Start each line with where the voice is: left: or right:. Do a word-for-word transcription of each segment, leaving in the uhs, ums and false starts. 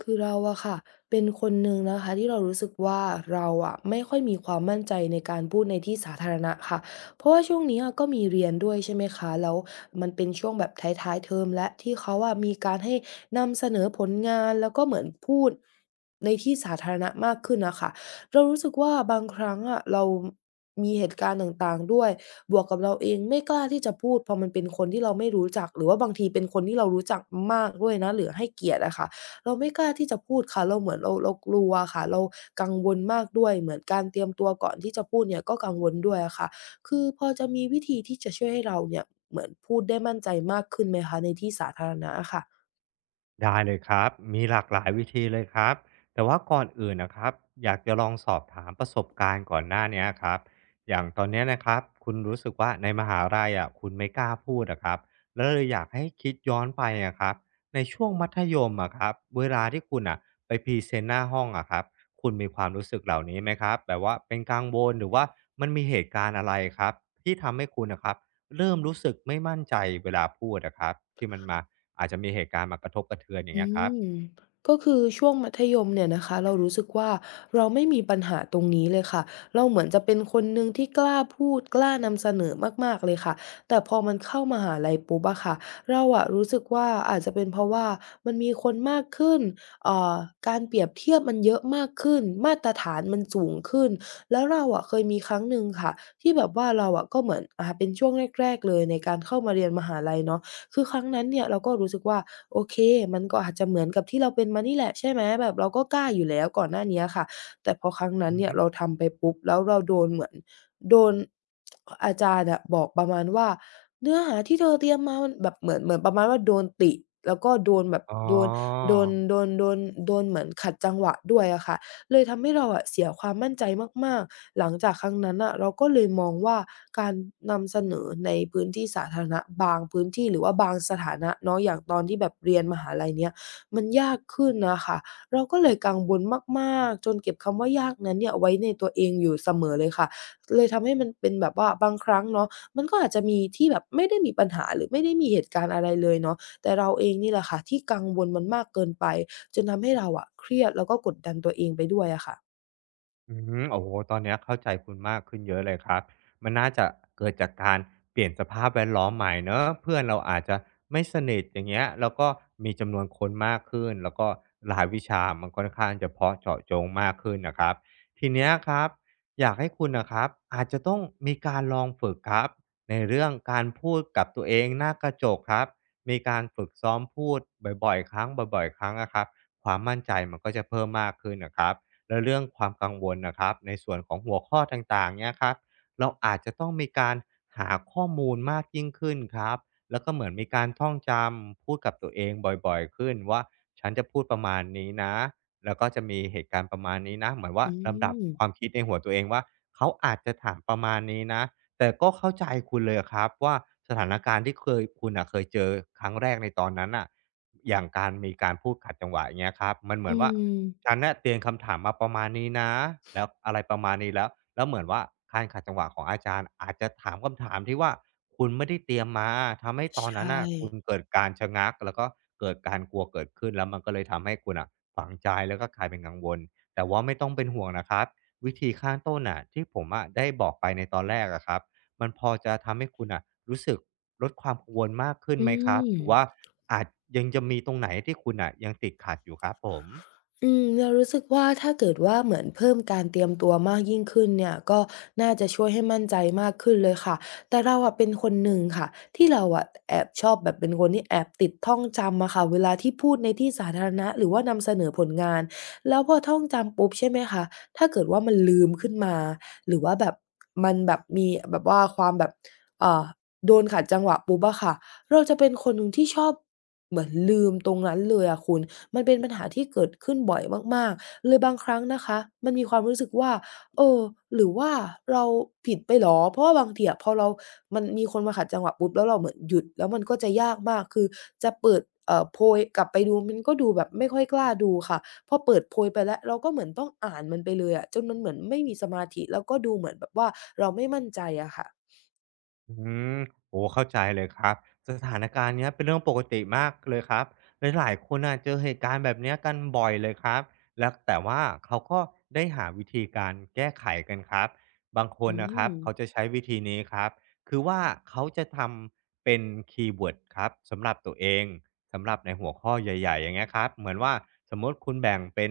left: คือเราอะค่ะเป็นคนหนึ่งนะคะที่เรารู้สึกว่าเราอะไม่ค่อยมีความมั่นใจในการพูดในที่สาธารณะค่ะเพราะว่าช่วงนี้อะก็มีเรียนด้วยใช่ไหมคะแล้วมันเป็นช่วงแบบท้ายๆเทอมและที่เขาอะมีการให้นำเสนอผลงานแล้วก็เหมือนพูดในที่สาธารณะมากขึ้นน่ะค่ะเรารู้สึกว่าบางครั้งอะเรามีเหตุการณ์ต่างๆด้วยบวกกับเราเองไม่กล้าที่จะพูดพอมันเป็นคนที่เราไม่รู้จักหรือว่าบางทีเป็นคนที่เรารู้จักมากด้วยนะหรือให้เกียรติอะค่ะ เราไม่กล้าที่จะพูดค่ะเราเหมือนเราเรากลัวค่ะเรากังวลมากด้วยเหมือนการเตรียมตัวก่อนที่จะพูดเนี่ยก็กังวลด้วยอะค่ะคือพอจะมีวิธีที่จะช่วยให้เราเนี่ยเหมือนพูดได้มั่นใจมากขึ้นไหมคะในที่สาธารณะอะค่ะ
right: ได้เลยครับมีหลากหลายวิธีเลยครับแต่ว่าก่อนอื่นนะครับอยากจะลองสอบถามประสบการณ์ก่อนหน้าเนี้ยครับอย่างตอนเนี้ยนะครับคุณรู้สึกว่าในมหาลัยอ่ะคุณไม่กล้าพูดอะครับแล้วเลยอยากให้คิดย้อนไปอะครับในช่วงมัธยมอะครับเวลาที่คุณอ่ะไปพรีเซนต์หน้าห้องอะครับคุณมีความรู้สึกเหล่านี้ไหมครับแบบว่าเป็นกังวลหรือว่ามันมีเหตุการณ์อะไรครับที่ทำให้คุณนะครับเริ่มรู้สึกไม่มั่นใจเวลาพูดนะครับที่มันมา อาจจะมีเหตุการณ์มากระทบกระเทือนอย่าง
left: อื
right: เงี้ยครับ
left: มก็คือช่วงมัธยมเนี่ยนะคะเรารู้สึกว่าเราไม่มีปัญหาตรงนี้เลยค่ะเราเหมือนจะเป็นคนหนึ่งที่กล้าพูดกล้านำเสนอมากๆเลยค่ะแต่พอมันเข้ามหาลัยปุ๊บอะค่ะเราอะรู้สึกว่าอาจจะเป็นเพราะว่ามันมีคนมากขึ้นเอ่อการเปรียบเทียบมันเยอะมากขึ้นมาตรฐานมันสูงขึ้นแล้วเราอะเคยมีครั้งหนึ่งค่ะที่แบบว่าเราอะก็เหมือนอ่าเป็นช่วงแรกๆเลยในการเข้ามาเรียนมหาลัยเนาะคือครั้งนั้นเนี่ยเราก็รู้สึกว่า โอเคมันก็อาจจะเหมือนกับที่เราเป็นมานี่แหละใช่ไหมแบบเราก็กล้าอยู่แล้วก่อนหน้าเนี้ยค่ะแต่พอครั้งนั้
right: อื
left: น
right: อ
left: เนี่
right: ฮึ
left: ยเราทำไปปุ๊บแล้วเราโดนเหมือนโดนอาจารย์อะบอกประมาณว่าเนื้อหาที่เธอเตรียมมามันแบบเหมือนเหมือนประมาณว่าโดนติแล้วก็โดนแบบ
right: อ๋อ
left: โดนโดนโดนโดนโดนเหมือนขัดจังหวะด้วยอะค่ะ เลยทำให้เราอะเสียความมั่นใจมากๆหลังจากครั้งนั้นน่ะเราก็เลยมองว่าการนำเสนอในพื้นที่สาธารณะบางพื้นที่หรือว่าบางสถานะเนาะอย่างตอนที่แบบเรียนมหาลัยเนี้ยมันยากขึ้นน่ะค่ะเราก็เลยกังวลมากๆจนเก็บคำว่ายากนั้นเนี่ยไว้ในตัวเองอยู่เสมอเลยค่ะเลยทำให้มันเป็นแบบว่าบางครั้งเนาะมันก็อาจจะมีที่แบบไม่ได้มีปัญหาหรือไม่ได้มีเหตุการณ์อะไรเลยเนาะแต่เราเองนี่แหละค่ะที่กังวลมันมากเกินไป จนทำให้เราอะเครียดแล้วก็กดดันตัวเองไปด้วยอะค่ะ
right: อืมโอ้โหตอนเนี้ยเข้าใจคุณมากขึ้นเยอะเลยครับ มันน่าจะเกิดจากการเปลี่ยนสภาพแวดล้อมใหม่เนอะเพื่อนเราอาจจะไม่สนิทอย่างเงี้ย แล้วก็มีจำนวนคนมากขึ้น แล้วก็รายวิชามันค่อนข้างจะเพาะเจาะจงมากขึ้นนะครับทีเนี้ยครับอยากให้คุณนะครับอาจจะต้องมีการลองฝึกครับ ในเรื่องการพูดกับตัวเองหน้ากระจกครับมีการฝึกซ้อมพูดบ่อยๆครั้งบ่อยๆครั้งนะครับความมั่นใจมันก็จะเพิ่มมากขึ้นนะครับ และเรื่องความกังวลนะครับในส่วนของหัวข้อต่างๆเนี่ยครับเราอาจจะต้องมีการหาข้อมูลมากยิ่งขึ้นครับแล้วก็เหมือนมีการท่องจำพูดกับตัวเองบ่อยๆขึ้นว่าฉันจะพูดประมาณนี้นะแล้วก็จะมีเหตุการณ์ประมาณนี้นะเหมือนว่า
left: อื
right: ลำดับ
left: ม
right: ความคิดในหัวตัวเองว่าเขาอาจจะถามประมาณนี้นะแต่ก็เข้าใจคุณเลยครับว่าสถานการณ์ที่เคยคุณอ่ะเคยเจอครั้งแรกในตอนนั้นอ่ะอย่างการมีการพูดขัดจังหวะอย่างเงี้ยครับมันเหมื
left: อื
right: อนว่า ฉัน
left: ม
right: เน่ยเตรียมคำถามมาประมาณนี้นะแล้วอะไรประมาณนี้แล้วแล้วเหมือนว่าการขัดจังหวะของอาจารย์อาจจะถามคำถามที่ว่าคุณไม่ได้เตรียมมาทำให้ตอนนั้น
left: ใช่
right: น่ะคุณเกิดการชะงักแล้วก็เกิดการกลัวเกิดขึ้นแล้วมันก็เลยทำให้คุณน่ะฝังใจแล้วก็กลายเป็นกังวลแต่ว่าไม่ต้องเป็นห่วงนะครับวิธีข้างต้นน่ะที่ผมอะได้บอกไปในตอนแรกอะครับมันพอจะทำให้คุณน่ะรู้สึกลดความกังวลมากขึ้น
left: อื
right: ไหมครับ
left: ม
right: หรือว่าอาจยังจะมีตรงไหนที่คุณน่ะยังติดขัดอยู่ครับผม
left: อืมเรารู้สึกว่าถ้าเกิดว่าเหมือนเพิ่มการเตรียมตัวมากยิ่งขึ้นเนี่ยก็น่าจะช่วยให้มั่นใจมากขึ้นเลยค่ะแต่เราอะเป็นคนหนึ่งค่ะที่เราอะแอบชอบแบบเป็นคนที่แอบติดท่องจำอะค่ะเวลาที่พูดในที่สาธารณะหรือว่านำเสนอผลงานแล้วพอท่องจำปุ๊บใช่ไหมคะถ้าเกิดว่ามันลืมขึ้นมาหรือว่าแบบมันแบบมีแบบว่าความแบบเอ่อโดนขัดจังหวะปุ๊บอะค่ะ เราจะเป็นคนหนึ่งที่ชอบเหมือนลืมตรงนั้นเลยอะคุณมันเป็นปัญหาที่เกิดขึ้นบ่อยมากๆเลยบางครั้งนะคะมันมีความรู้สึกว่าเออหรือว่าเราผิดไปเหรอเพราะว่าบางทีอะพอเรามันมีคนมาขัดจังหวะปุ๊บแล้วเราเหมือนหยุดแล้วมันก็จะยากมากคือจะเปิดเอ่อโพยกลับไปดูมันก็ดูแบบไม่ค่อยกล้าดูค่ะพอเปิดโพยไปแล้วเราก็เหมือนต้องอ่านมันไปเลยอะจนมันเหมือนไม่มีสมาธิแล้วก็ดูเหมือนแบบว่าเราไม่มั่นใจอะค่ะ
right: อืมโอ้เข้าใจเลยครับสถานการณ์เนี้ยเป็นเรื่องปกติมากเลยครับหลายๆคนอ่ะเจอเหตุการณ์แบบเนี้ยกันบ่อยเลยครับแล้วแต่ว่าเขาก็ได้หาวิธีการแก้ไขกันครับบางคน
left: อื
right: นะครับ
left: ม
right: เขาจะใช้วิธีนี้ครับคือว่าเขาจะทำเป็นคีย์เวิร์ดครับสำหรับตัวเอง สำหรับในหัวข้อใหญ่ๆอย่างเงี้ยครับเหมือนว่าสมมติคุณแบ่งเป็น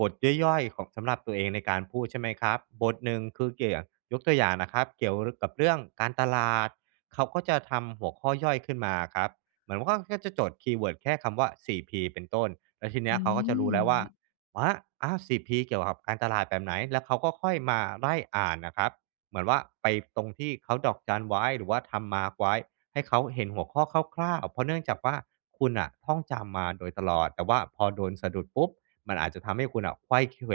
right: บทย่อยๆของสำหรับตัวเองในการพูดใช่ไหมครับบทหนึ่งคือเกี่ยวยกตัวอย่างนะครับเกี่ยวกับเรื่องการตลาดเขาก็จะทำหัวข้อย่อยขึ้นมาครับเหมือนว่าก็จะจดคีย์เวิร์ดแค่คำว่าโฟร์พีเป็นต้นแล้วทีเนี้ย
left: อื
right: เขาก็จะรู้แล้วว่า
left: ม
right: ว่าอ้าวโฟร์พีเกี่ยวกับการตลาดแบบไหนแล้วเขาก็ค่อยมาไล่อ่านนะครับเหมือนว่าไปตรงที่เขาดอกจันไว้หรือว่าทำมาร์กไว้ ให้เขาเห็นหัวข้อคร่าวๆเพราะเนื่องจากว่าคุณอะท่องจำมาโดยตลอด แต่ว่าพอโดนสะดุดปุ๊บ มันอาจจะทำให้คุณอะไขว้เขว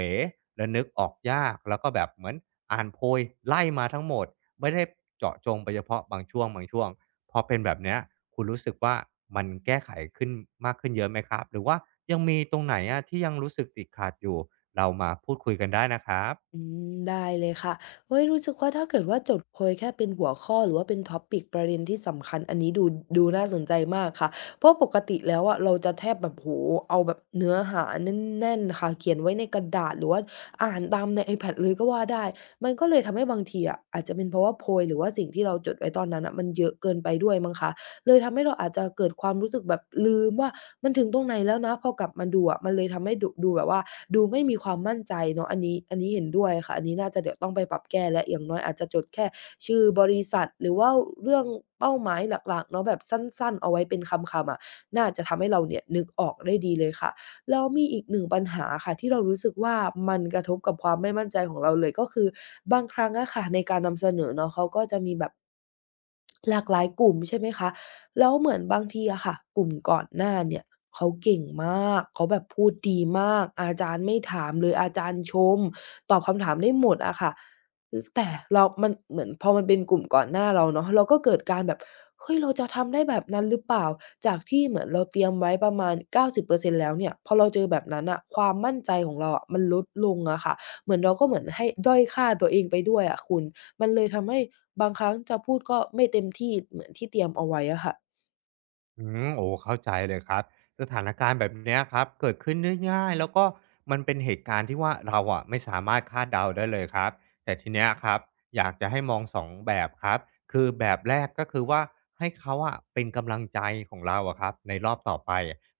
right: และนึกออกยาก แล้วก็แบบเหมือนอ่านโพยไล่มาทั้งหมด ไม่ได้เจาะจงไปเฉพาะบางช่วงบางช่วงพอเป็นแบบเนี้ยคุณรู้สึกว่ามันแก้ไขขึ้นมากขึ้นเยอะไหมครับ หรือว่ายังมีตรงไหนอะที่ยังรู้สึกติดขัดอยู่เรามาพูดคุยกันได้นะครับ
left: อืมได้เลยค่ะเฮ้ยรู้สึกว่าถ้าเกิดว่าจดโพยแค่เป็นหัวข้อหรือว่าเป็น ทอปปิก ประเด็นที่สำคัญอันนี้ดูดูน่าสนใจมากค่ะ เพราะปกติแล้วอะเราจะแทบแบบโอ้โฮเอาแบบเนื้อหาแน่นๆค่ะเขียนไว้ในกระดาษหรือว่าอ่านตามใน ไอแพด เลยก็ว่าได้ มันก็เลยทำให้บางทีอะอาจจะเป็นเพราะว่าโพยหรือว่าสิ่งที่เราจดไว้ตอนนั้นน่ะมันเยอะเกินไปด้วยมั้งคะ เลยทำให้เราอาจจะเกิดความรู้สึกแบบลืมว่ามันถึงตรงไหนแล้วนะพอกลับมาดูอะมันเลยทำให้ดูดูแบบว่าดูไม่มีความมั่นใจเนาะอันนี้อันนี้เห็นด้วยค่ะอันนี้น่าจะเดี๋ยวต้องไปปรับแก้แล้วอย่างน้อยอาจจะจดแค่ชื่อบริษัทหรือว่าเรื่องเป้าหมายหลักๆเนาะแบบสั้นๆเอาไว้เป็นคำๆอะน่าจะทำให้เราเนี่ยนึกออกได้ดีเลยค่ะแล้วมีอีกหนึ่งปัญหาค่ะที่เรารู้สึกว่ามันกระทบกับความไม่มั่นใจของเราเลยก็คือบางครั้งอะค่ะในการนำเสนอเนาะเขาก็จะมีแบบ หลากหลายกลุ่มใช่ไหมคะแล้วเหมือนบางทีอะค่ะกลุ่มก่อนหน้าเนี่ยเขาเก่งมากเขาแบบพูดดีมากอาจารย์ไม่ถามเลยอาจารย์ชมตอบคำถามได้หมดอะค่ะอแต่เรามันเหมือนพอมันเป็นกลุ่มก่อนหน้าเราเนาะเราก็เกิดการแบบเฮ้ยเราจะทำได้แบบนั้นหรือเปล่าจากที่เหมือนเราเตรียมไว้ประมาณเก้าสิบเปอร์เซ็นต์แล้วเนี่ยพอเราเจอแบบนั้นน่ะความมั่นใจของเราอะมันลดลงอะค่ะเหมือนเราก็เหมือนให้ด้อยค่าตัวเองไปด้วยอะคุณ มันเลยทำให้บางครั้งจะพูดก็ไม่เต็มที่เหมือนที่เตรียมเอาไว้อะค่ะ
right: อืมโอ้เข้าใจเลยครับสถานการณ์แบบเนี้ยครับเกิดขึ้นได้ง่ายแล้วก็มันเป็นเหตุการณ์ที่ว่าเราอะไม่สามารถคาดเดาได้เลยครับแต่ทีเนี้ยครับอยากจะให้มองสองแบบครับคือแบบแรกก็คือว่าให้เขาอะเป็นกำลังใจของเราอะครับในรอบต่อไป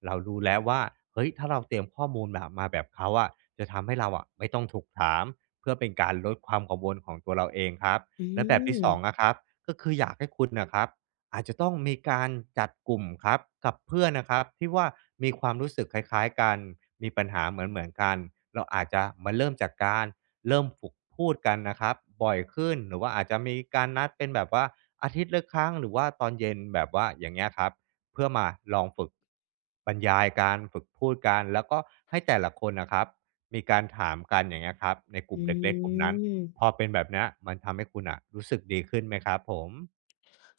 right: เรารู้แล้วว่าเฮ้ยถ้าเราเตรียมข้อมูลแบบมาแบบเขาอะจะทำให้เราอะไม่ต้องถูกถามเพื่อเป็นการลดความกังวลของตัวเราเองครับ
left: อื
right: และแบบ
left: ม
right: ที่สองนะครับก็คืออยากให้คุณนะครับ อาจจะต้องมีการจัดกลุ่มครับกับเพื่อนนะครับที่ว่ามีความรู้สึกคล้ายๆกันมีปัญหาเหมือนๆกันเราอาจจะมาเริ่มจากการเริ่มฝึกพูดกันนะครับบ่อยขึ้นหรือว่าอาจจะมีการนัดเป็นแบบว่าอาทิตย์ละครั้งหรือว่าตอนเย็นแบบว่าอย่างเงี้ยครับเพื่อมาลองฝึกบรรยายกานฝึกพูดกันแล้วก็ให้แต่ละคนนะครับมีการถามกันอย่างเงี้ยครับในกลุ่ม
left: อื
right: เล็กๆกลุ่มนั้นพ
left: ม
right: อเป็นแบบเนี้ยมันทำให้คุณอะรู้สึกดีขึ้นไหมครับผม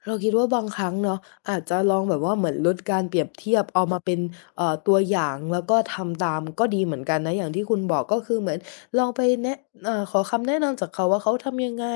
left: เราคิดว่าบางครั้งเนาะอาจจะลองแบบว่าเหมือนลดการเปรียบเทียบเอามาเป็นเอ่อตัวอย่างแล้วก็ทำตามก็ดีเหมือนกันนะอย่างที่คุณบอกก็คือเหมือนลองไปแนะเอ่อขอคำแนะนำจากเขาว่าเขาทำยังไง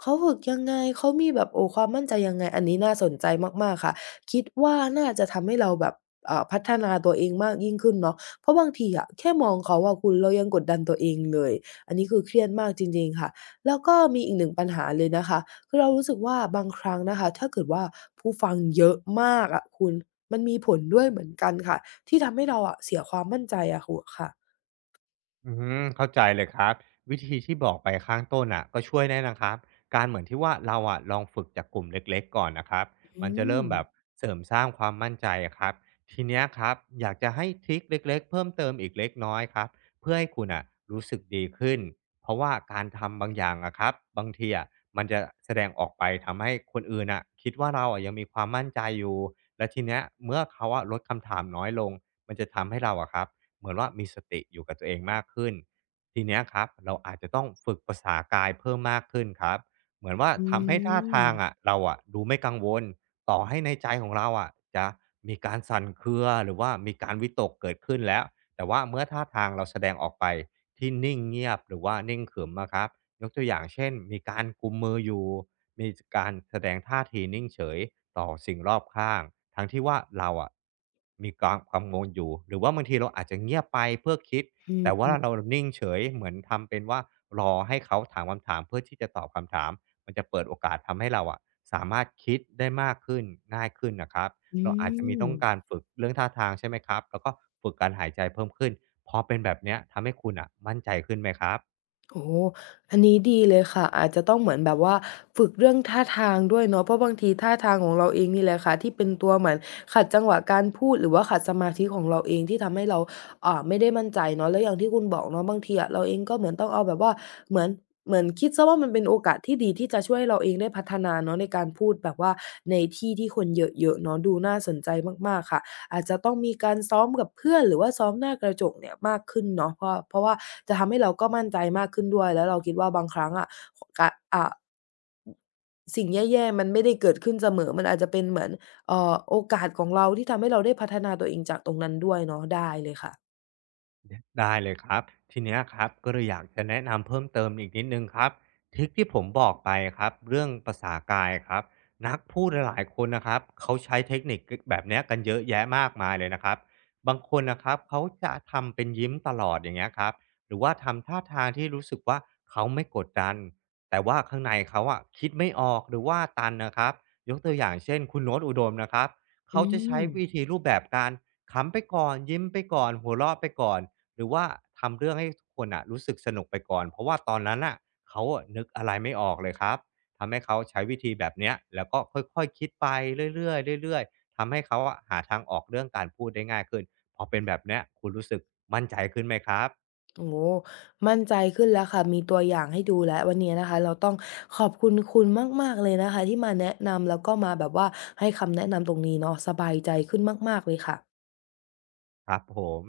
left: เขาฝึกยังไงเขามีแบบโอ้ความมั่นใจยังไงอันนี้น่าสนใจมากๆค่ะคิดว่าน่าจะทำให้เราแบบเอ่อพัฒนาตัวเองมากยิ่งขึ้นเนาะเพราะบางทีอะแค่มองเขาอะคุณเรายังกดดันตัวเองเลยอันนี้คือเครียดมากจริงๆค่ะแล้วก็มีอีกหนึ่งปัญหาเลยนะคะ คือเรารู้สึกว่าบางครั้งนะคะถ้าเกิดว่าผู้ฟังเยอะมากอะคุณมันมีผลด้วยเหมือนกันค่ะที่ทำให้เราอะเสียความมั่นใจอะคุณค่ะ
right: อืมเข้าใจเลยครับวิธีที่บอกไปข้างต้นอ่ะก็ช่วยได้นะครับการเหมือนที่ว่าเราอ่ะลองฝึกจากกลุ่มเล็กๆก่อนนะครับมั
left: อื
right: นจะเริ่
left: ม
right: มแบบเสริมสร้างความมั่นใจอะครับทีเนี้ยครับอยากจะให้ทริคเล็กๆเพิ่มเติมอีกเล็กน้อยครับเพื่อให้คุณอ่ะรู้สึกดีขึ้นเพราะว่าการทำบางอย่างอะครับบางทีอะมันจะแสดงออกไปทำให้คนอื่นอะคิดว่าเราอะยังมีความมั่นใจอยู่และทีเนี้ยเมื่อเขาอะลดคำถามน้อยลงมันจะทำให้เราอะครับ เหมือนว่ามีสติอยู่กับตัวเองมากขึ้นทีเนี้ยครับเราอาจจะต้องฝึกภาษากายเพิ่มมากขึ้นครับเหมือนว่า
left: อื
right: ทำให้ท่าทางอะ
left: ม
right: เราอะดูไม่กังวลต่อให้ในใจของเราอะจะมีการสั่นเครือหรือว่ามีการวิตกเกิดขึ้นแล้วแต่ว่าเมื่อท่าทางเราแสดงออกไปที่นิ่งเงียบหรือว่านิ่งขรึมนะครับยกตัวอย่างเช่นมีการกุมมืออยู่ มีการแสดงท่าทีนิ่งเฉยต่อสิ่งรอบข้างทั้งที่ว่าเราอะมีความกังวลอยู่หรือว่าบางทีเราอาจจะเงียบไปเพื่อคิด
left: อื
right: แต่ว่า
left: ม
right: เรานิ่งเฉยเหมือนทำเป็นว่ารอให้เขาถามคำถามเพื่อที่จะตอบคำถามมันจะเปิดโอกาสทำให้เราอะสามารถคิดได้มากขึ้นง่ายขึ้นนะครับ
left: อื
right: เราอาจจะมีต้องการ
left: ม
right: ฝึกเรื่องท่าทางใช่ไหมครับแล้วก็ฝึกการหายใจเพิ่มขึ้นพอเป็นแบบเนี้ยทำให้คุณอะมั่นใจขึ้นไหมครับ
left: โอ้โฮอันนี้ดีเลยค่ะอาจจะต้องเหมือนแบบว่าฝึกเรื่องท่าทางด้วยเนาะเพราะบางทีท่าทางของเราเองนี่แหละค่ะที่เป็นตัวเหมือนขัดจังหวะการพูดหรือว่าขัดสมาธิของเราเองที่ทำให้เราอ่าไม่ได้มั่นใจเนาะแล้วอย่างที่คุณบอกเนาะบางทีอะเราเองก็เหมือนต้องเอาแบบว่าเหมือนเหมือนคิดเสียว่ามันเป็นโอกาสที่ดีที่จะช่วยให้เราเองได้พัฒนาเนาะในการพูดแบบว่าในที่ที่คนเยอะๆเนาะดูน่าสนใจมากๆค่ะ อาจจะต้องมีการซ้อมกับเพื่อนหรือว่าซ้อมหน้ากระจกเนี่ยมากขึ้นเนาะเพราะเพราะว่าจะทำให้เราก็มั่นใจมากขึ้นด้วยแล้วเราคิดว่าบางครั้งอะกะอ่าสิ่งแย่ๆมันไม่ได้เกิดขึ้นเสมอมันอาจจะเป็นเหมือนเอ่อโอกาสของเราที่ทำให้เราได้พัฒนาตัวเองจากตรงนั้นด้วยเนาะได้เลยค่ะ
right: ได้เลยครับทีเนี้ยครับก็เลยอยากจะแนะนำเพิ่มเติมอีกนิดนึงครับทริคที่ผมบอกไปครับเรื่องภาษากายครับนักพูดหลายๆคนนะครับเขาใช้เทคนิคแบบเนี้ยกันเยอะแยะมากมายเลยนะครับบางคนนะครับเขาจะทำเป็นยิ้มตลอดอย่างเงี้ยครับหรือว่าทำท่าทางที่รู้สึกว่าเขาไม่กดดันแต่ว่าข้างในเขาอะคิดไม่ออกหรือว่าตันนะครับยกตัวอย่างเช่นคุณโน้ตอุดมนะครับ
left: อื
right: เขาจะใช้
left: ม
right: วิธีรูปแบบการขำไปก่อนยิ้มไปก่อนหัวเราะไปก่อน หรือว่าทำเรื่องให้ทุกคนอ่ะรู้สึกสนุกไปก่อนเพราะว่าตอนนั้นอ่ะเขาอะนึกอะไรไม่ออกเลยครับทำให้เขาใช้วิธีแบบเนี้ยแล้วก็ค่อยๆคคิดไปเรื่อยๆเรื่อยๆทำให้เขาอะหาทางออกเรื่องการพูดได้ง่ายขึ้นพอเป็นแบบเนี้ยคุณรู้สึกมั่นใจขึ้นไหมครับ
left: โอ้โฮมั่นใจขึ้นแล้วค่ะมีตัวอย่างให้ดูแล้ววันนี้นะคะเราต้องขอบคุณคุณมากๆเลยนะคะที่มาแนะนำแล้วก็มาแบบว่าให้คำแนะนำตรงนี้เนาะสบายใจขึ้นมากๆเลยค่ะ
right: ครับผม